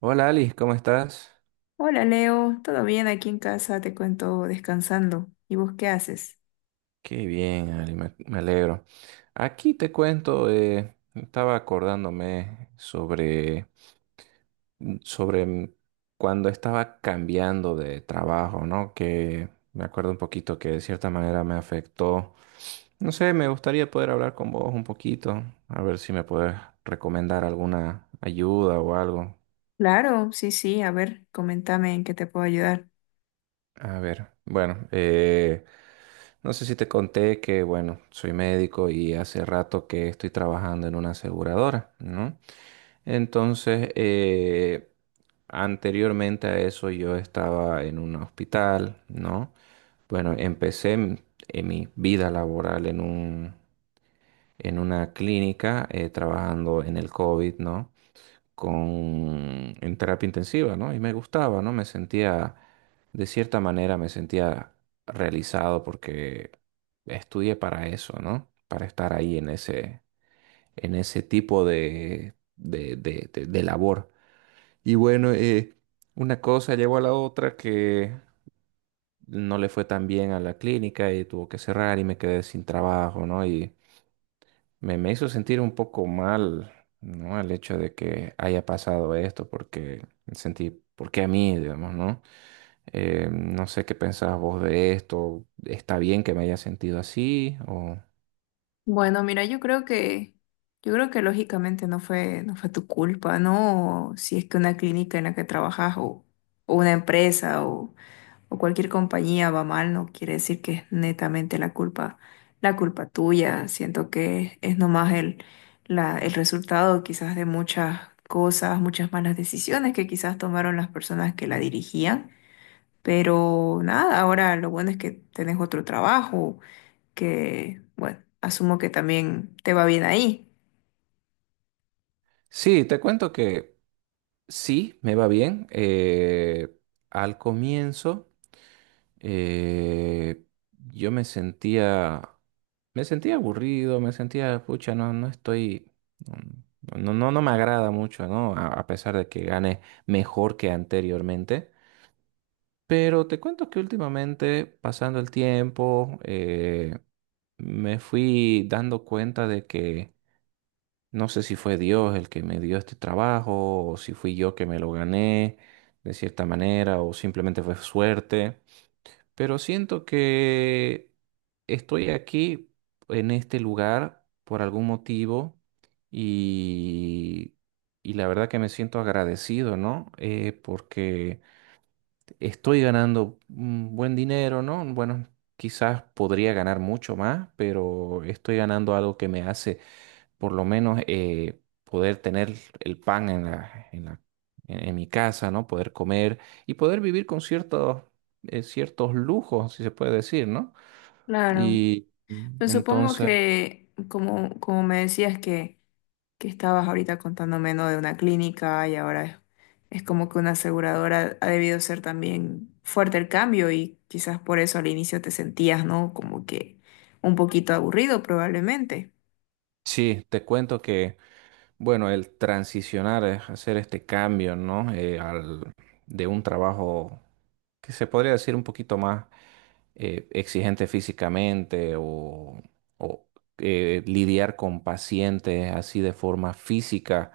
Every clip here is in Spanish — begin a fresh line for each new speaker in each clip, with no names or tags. Hola Ali, ¿cómo estás?
Hola Leo, ¿todo bien aquí en casa? Te cuento descansando. ¿Y vos qué haces?
Qué bien, Ali, me alegro. Aquí te cuento, estaba acordándome sobre, sobre cuando estaba cambiando de trabajo, ¿no? Que me acuerdo un poquito que de cierta manera me afectó. No sé, me gustaría poder hablar con vos un poquito, a ver si me puedes recomendar alguna ayuda o algo.
Claro, sí, sí, a ver, comentame en qué te puedo ayudar.
A ver, bueno, no sé si te conté que, bueno, soy médico y hace rato que estoy trabajando en una aseguradora, ¿no? Entonces, anteriormente a eso yo estaba en un hospital, ¿no? Bueno, empecé en mi vida laboral en un, en una clínica, trabajando en el COVID, ¿no? Con, en terapia intensiva, ¿no? Y me gustaba, ¿no? Me sentía, de cierta manera, me sentía realizado porque estudié para eso, ¿no? Para estar ahí en ese tipo de labor. Y bueno, una cosa llevó a la otra que no le fue tan bien a la clínica y tuvo que cerrar y me quedé sin trabajo, ¿no? Me hizo sentir un poco mal, ¿no? El hecho de que haya pasado esto, porque sentí, ¿por qué a mí, digamos, ¿no? No sé qué pensás vos de esto. ¿Está bien que me haya sentido así? O...
Bueno, mira, yo creo que lógicamente no fue tu culpa, ¿no? Si es que una clínica en la que trabajas o una empresa o cualquier compañía va mal, no quiere decir que es netamente la culpa tuya. Siento que es nomás el resultado quizás de muchas cosas, muchas malas decisiones que quizás tomaron las personas que la dirigían. Pero nada, ahora lo bueno es que tenés otro trabajo, que bueno, asumo que también te va bien ahí.
Sí, te cuento que sí, me va bien. Al comienzo, eh, yo me sentía. Me sentía aburrido, me sentía, pucha, no estoy, no me agrada mucho, ¿no? A pesar de que gane mejor que anteriormente. Pero te cuento que últimamente, pasando el tiempo, me fui dando cuenta de que no sé si fue Dios el que me dio este trabajo, o si fui yo que me lo gané de cierta manera, o simplemente fue suerte. Pero siento que estoy aquí en este lugar por algún motivo y, y la verdad que me siento agradecido, ¿no? Porque estoy ganando un buen dinero, ¿no? Bueno, quizás podría ganar mucho más, pero estoy ganando algo que me hace por lo menos poder tener el pan en la, en mi casa, ¿no? Poder comer y poder vivir con ciertos, ciertos lujos, si se puede decir, ¿no?
Claro.
Y
Pues supongo
entonces,
que, como, como me decías que estabas ahorita contándome, ¿no? De una clínica y ahora es como que una aseguradora ha debido ser también fuerte el cambio y quizás por eso al inicio te sentías, ¿no? Como que un poquito aburrido probablemente.
sí, te cuento que, bueno, el transicionar, hacer este cambio, ¿no? De un trabajo que se podría decir un poquito más exigente físicamente o... O, lidiar con pacientes así de forma física,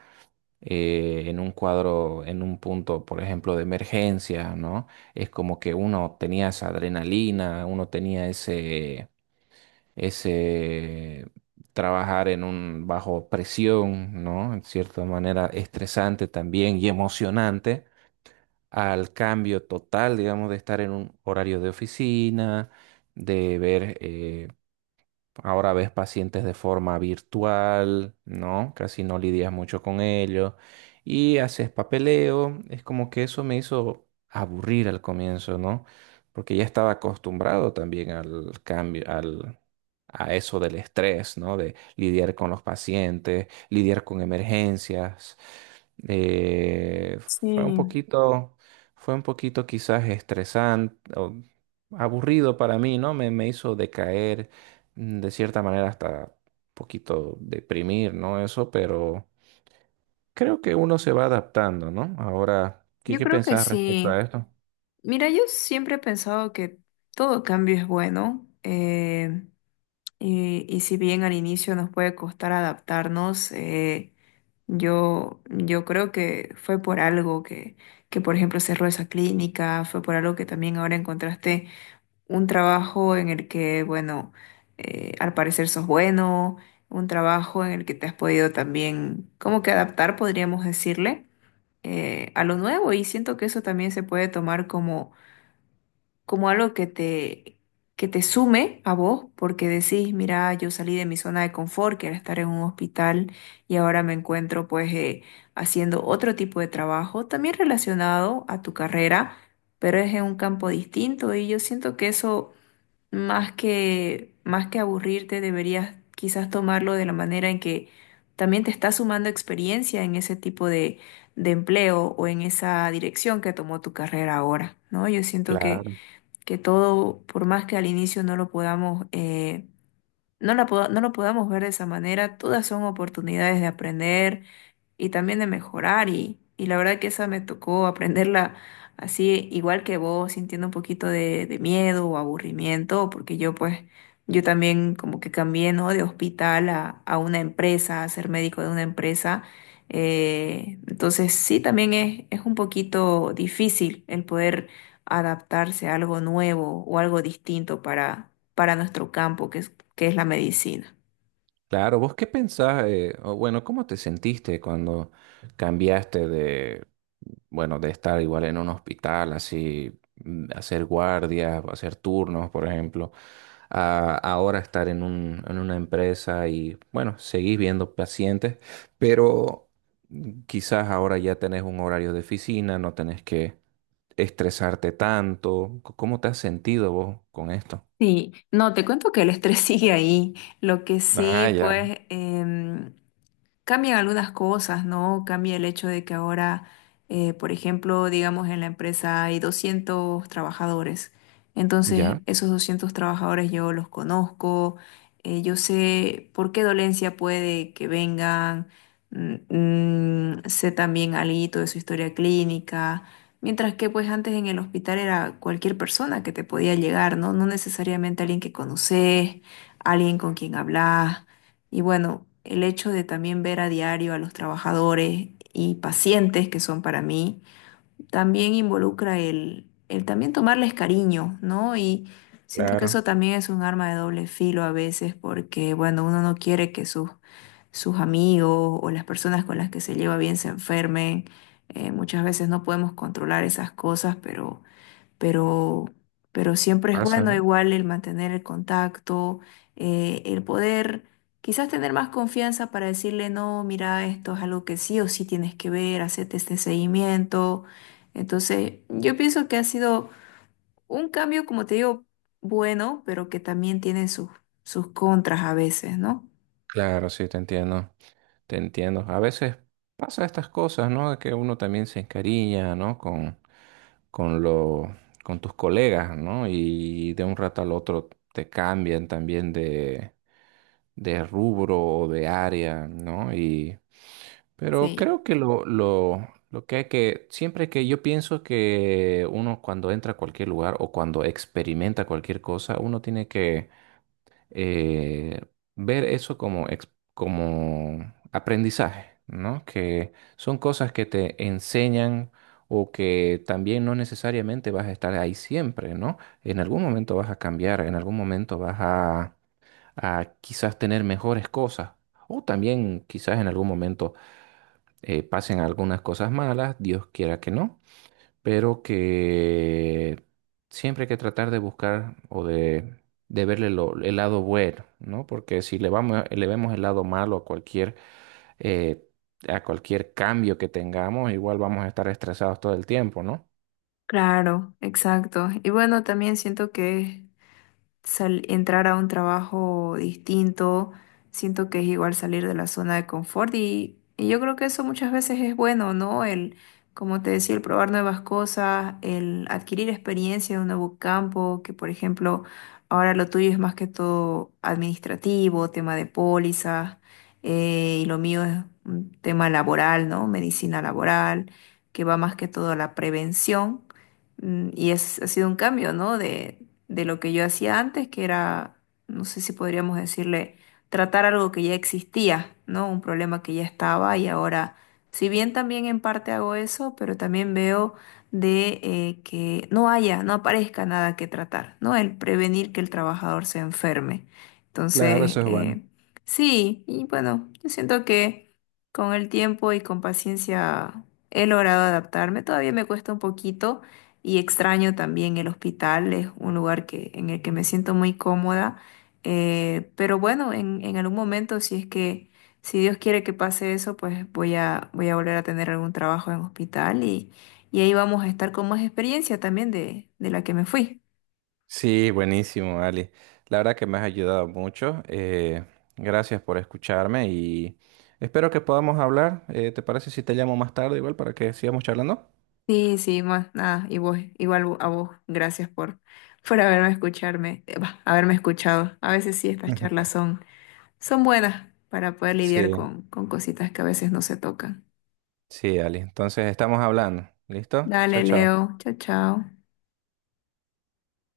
en un cuadro, en un punto, por ejemplo, de emergencia, ¿no? Es como que uno tenía esa adrenalina, uno tenía ese, ese trabajar en un bajo presión, ¿no? En cierta manera estresante también y emocionante, al cambio total, digamos, de estar en un horario de oficina, de ver ahora ves pacientes de forma virtual, ¿no? Casi no lidias mucho con ellos y haces papeleo. Es como que eso me hizo aburrir al comienzo, ¿no? Porque ya estaba acostumbrado también al cambio, al, a eso del estrés, ¿no? De lidiar con los pacientes, lidiar con emergencias. Eh, fue un
Sí,
poquito, fue un poquito quizás estresante o aburrido para mí, ¿no? Me hizo decaer de cierta manera hasta un poquito deprimir, ¿no? Eso, pero creo que uno se va adaptando, ¿no? Ahora, ¿qué,
yo
qué
creo que
pensás respecto a
sí.
esto?
Mira, yo siempre he pensado que todo cambio es bueno. Y si bien al inicio nos puede costar adaptarnos, yo creo que fue por algo que, por ejemplo, cerró esa clínica, fue por algo que también ahora encontraste un trabajo en el que, bueno, al parecer sos bueno, un trabajo en el que te has podido también, como que adaptar, podríamos decirle, a lo nuevo y siento que eso también se puede tomar como como algo que te sume a vos, porque decís, mira, yo salí de mi zona de confort, que era estar en un hospital, y ahora me encuentro pues haciendo otro tipo de trabajo, también relacionado a tu carrera, pero es en un campo distinto, y yo siento que eso, más que aburrirte, deberías quizás tomarlo de la manera en que también te está sumando experiencia en ese tipo de empleo o en esa dirección que tomó tu carrera ahora, ¿no? Yo siento que
Claro.
que todo, por más que al inicio no lo podamos, no lo podamos ver de esa manera, todas son oportunidades de aprender y también de mejorar y la verdad que esa me tocó aprenderla así igual que vos, sintiendo un poquito de miedo o aburrimiento, porque yo también como que cambié, ¿no? De hospital a una empresa, a ser médico de una empresa. Entonces sí, también es un poquito difícil el poder adaptarse a algo nuevo o algo distinto para nuestro campo, que es la medicina.
Claro, ¿vos qué pensás? O bueno, ¿cómo te sentiste cuando cambiaste de, bueno, de estar igual en un hospital, así, hacer guardias, hacer turnos, por ejemplo, a ahora estar en un, en una empresa y, bueno, seguís viendo pacientes, pero quizás ahora ya tenés un horario de oficina, no tenés que estresarte tanto. ¿Cómo te has sentido vos con esto?
Sí, no, te cuento que el estrés sigue ahí. Lo que
Ah,
sí,
ya.
pues, cambian algunas cosas, ¿no? Cambia el hecho de que ahora, por ejemplo, digamos en la empresa hay 200 trabajadores. Entonces,
Ya,
esos 200 trabajadores yo los conozco, yo sé por qué dolencia puede que vengan, mm, sé también algo de su historia clínica. Mientras que pues antes en el hospital era cualquier persona que te podía llegar, ¿no? No necesariamente alguien que conoces, alguien con quien hablas. Y bueno, el hecho de también ver a diario a los trabajadores y pacientes que son para mí también involucra el también tomarles cariño, ¿no? Y siento que
claro,
eso también es un arma de doble filo a veces porque, bueno, uno no quiere que sus amigos o las personas con las que se lleva bien se enfermen. Muchas veces no podemos controlar esas cosas, pero, pero siempre es
pasa,
bueno
¿no?
igual el mantener el contacto, el poder quizás tener más confianza para decirle, no, mira, esto es algo que sí o sí tienes que ver, hacerte este seguimiento. Entonces, yo pienso que ha sido un cambio, como te digo, bueno, pero que también tiene sus contras a veces, ¿no?
Claro, sí, te entiendo, te entiendo. A veces pasa estas cosas, ¿no? De que uno también se encariña, ¿no? Con lo, con tus colegas, ¿no? Y de un rato al otro te cambian también de rubro o de área, ¿no? Y, pero
Sí,
creo que lo que hay que, siempre que yo pienso que uno cuando entra a cualquier lugar o cuando experimenta cualquier cosa, uno tiene que eh, ver eso como, como aprendizaje, ¿no? Que son cosas que te enseñan o que también no necesariamente vas a estar ahí siempre, ¿no? En algún momento vas a cambiar, en algún momento vas a quizás tener mejores cosas. O también quizás en algún momento pasen algunas cosas malas, Dios quiera que no, pero que siempre hay que tratar de buscar o de verle el lado bueno, ¿no? Porque si le vamos, le vemos el lado malo eh, a cualquier cambio que tengamos, igual vamos a estar estresados todo el tiempo, ¿no?
claro, exacto. Y bueno, también siento que es entrar a un trabajo distinto, siento que es igual salir de la zona de confort y yo creo que eso muchas veces es bueno, ¿no? El, como te decía, el probar nuevas cosas, el adquirir experiencia en un nuevo campo, que por ejemplo, ahora lo tuyo es más que todo administrativo, tema de pólizas, y lo mío es un tema laboral, ¿no? Medicina laboral, que va más que todo a la prevención. Mm, y es, ha sido un cambio, ¿no? De lo que yo hacía antes, que era, no sé si podríamos decirle, tratar algo que ya existía, ¿no? Un problema que ya estaba y ahora, si bien también en parte hago eso, pero también veo de que no haya, no aparezca nada que tratar, ¿no? El prevenir que el trabajador se enferme.
Claro,
Entonces,
eso es bueno.
sí, y bueno, yo siento que con el tiempo y con paciencia he logrado adaptarme. Todavía me cuesta un poquito y extraño también el hospital, es un lugar que, en el que me siento muy cómoda. Pero bueno, en algún momento, si es que, si Dios quiere que pase eso, pues voy a volver a tener algún trabajo en hospital y ahí vamos a estar con más experiencia también de la que me fui.
Sí, buenísimo, Ali. La verdad que me has ayudado mucho. Gracias por escucharme y espero que podamos hablar. ¿Te parece si te llamo más tarde igual para que sigamos charlando?
Sí, sí, más nada, y vos, igual a vos, gracias por haberme escucharme, bah, haberme escuchado. A veces sí, estas charlas son, son buenas para poder
Sí,
lidiar con cositas que a veces no se tocan.
sí, Ali. Entonces estamos hablando. ¿Listo? Chao,
Dale,
chao.
Leo. Chao, chao.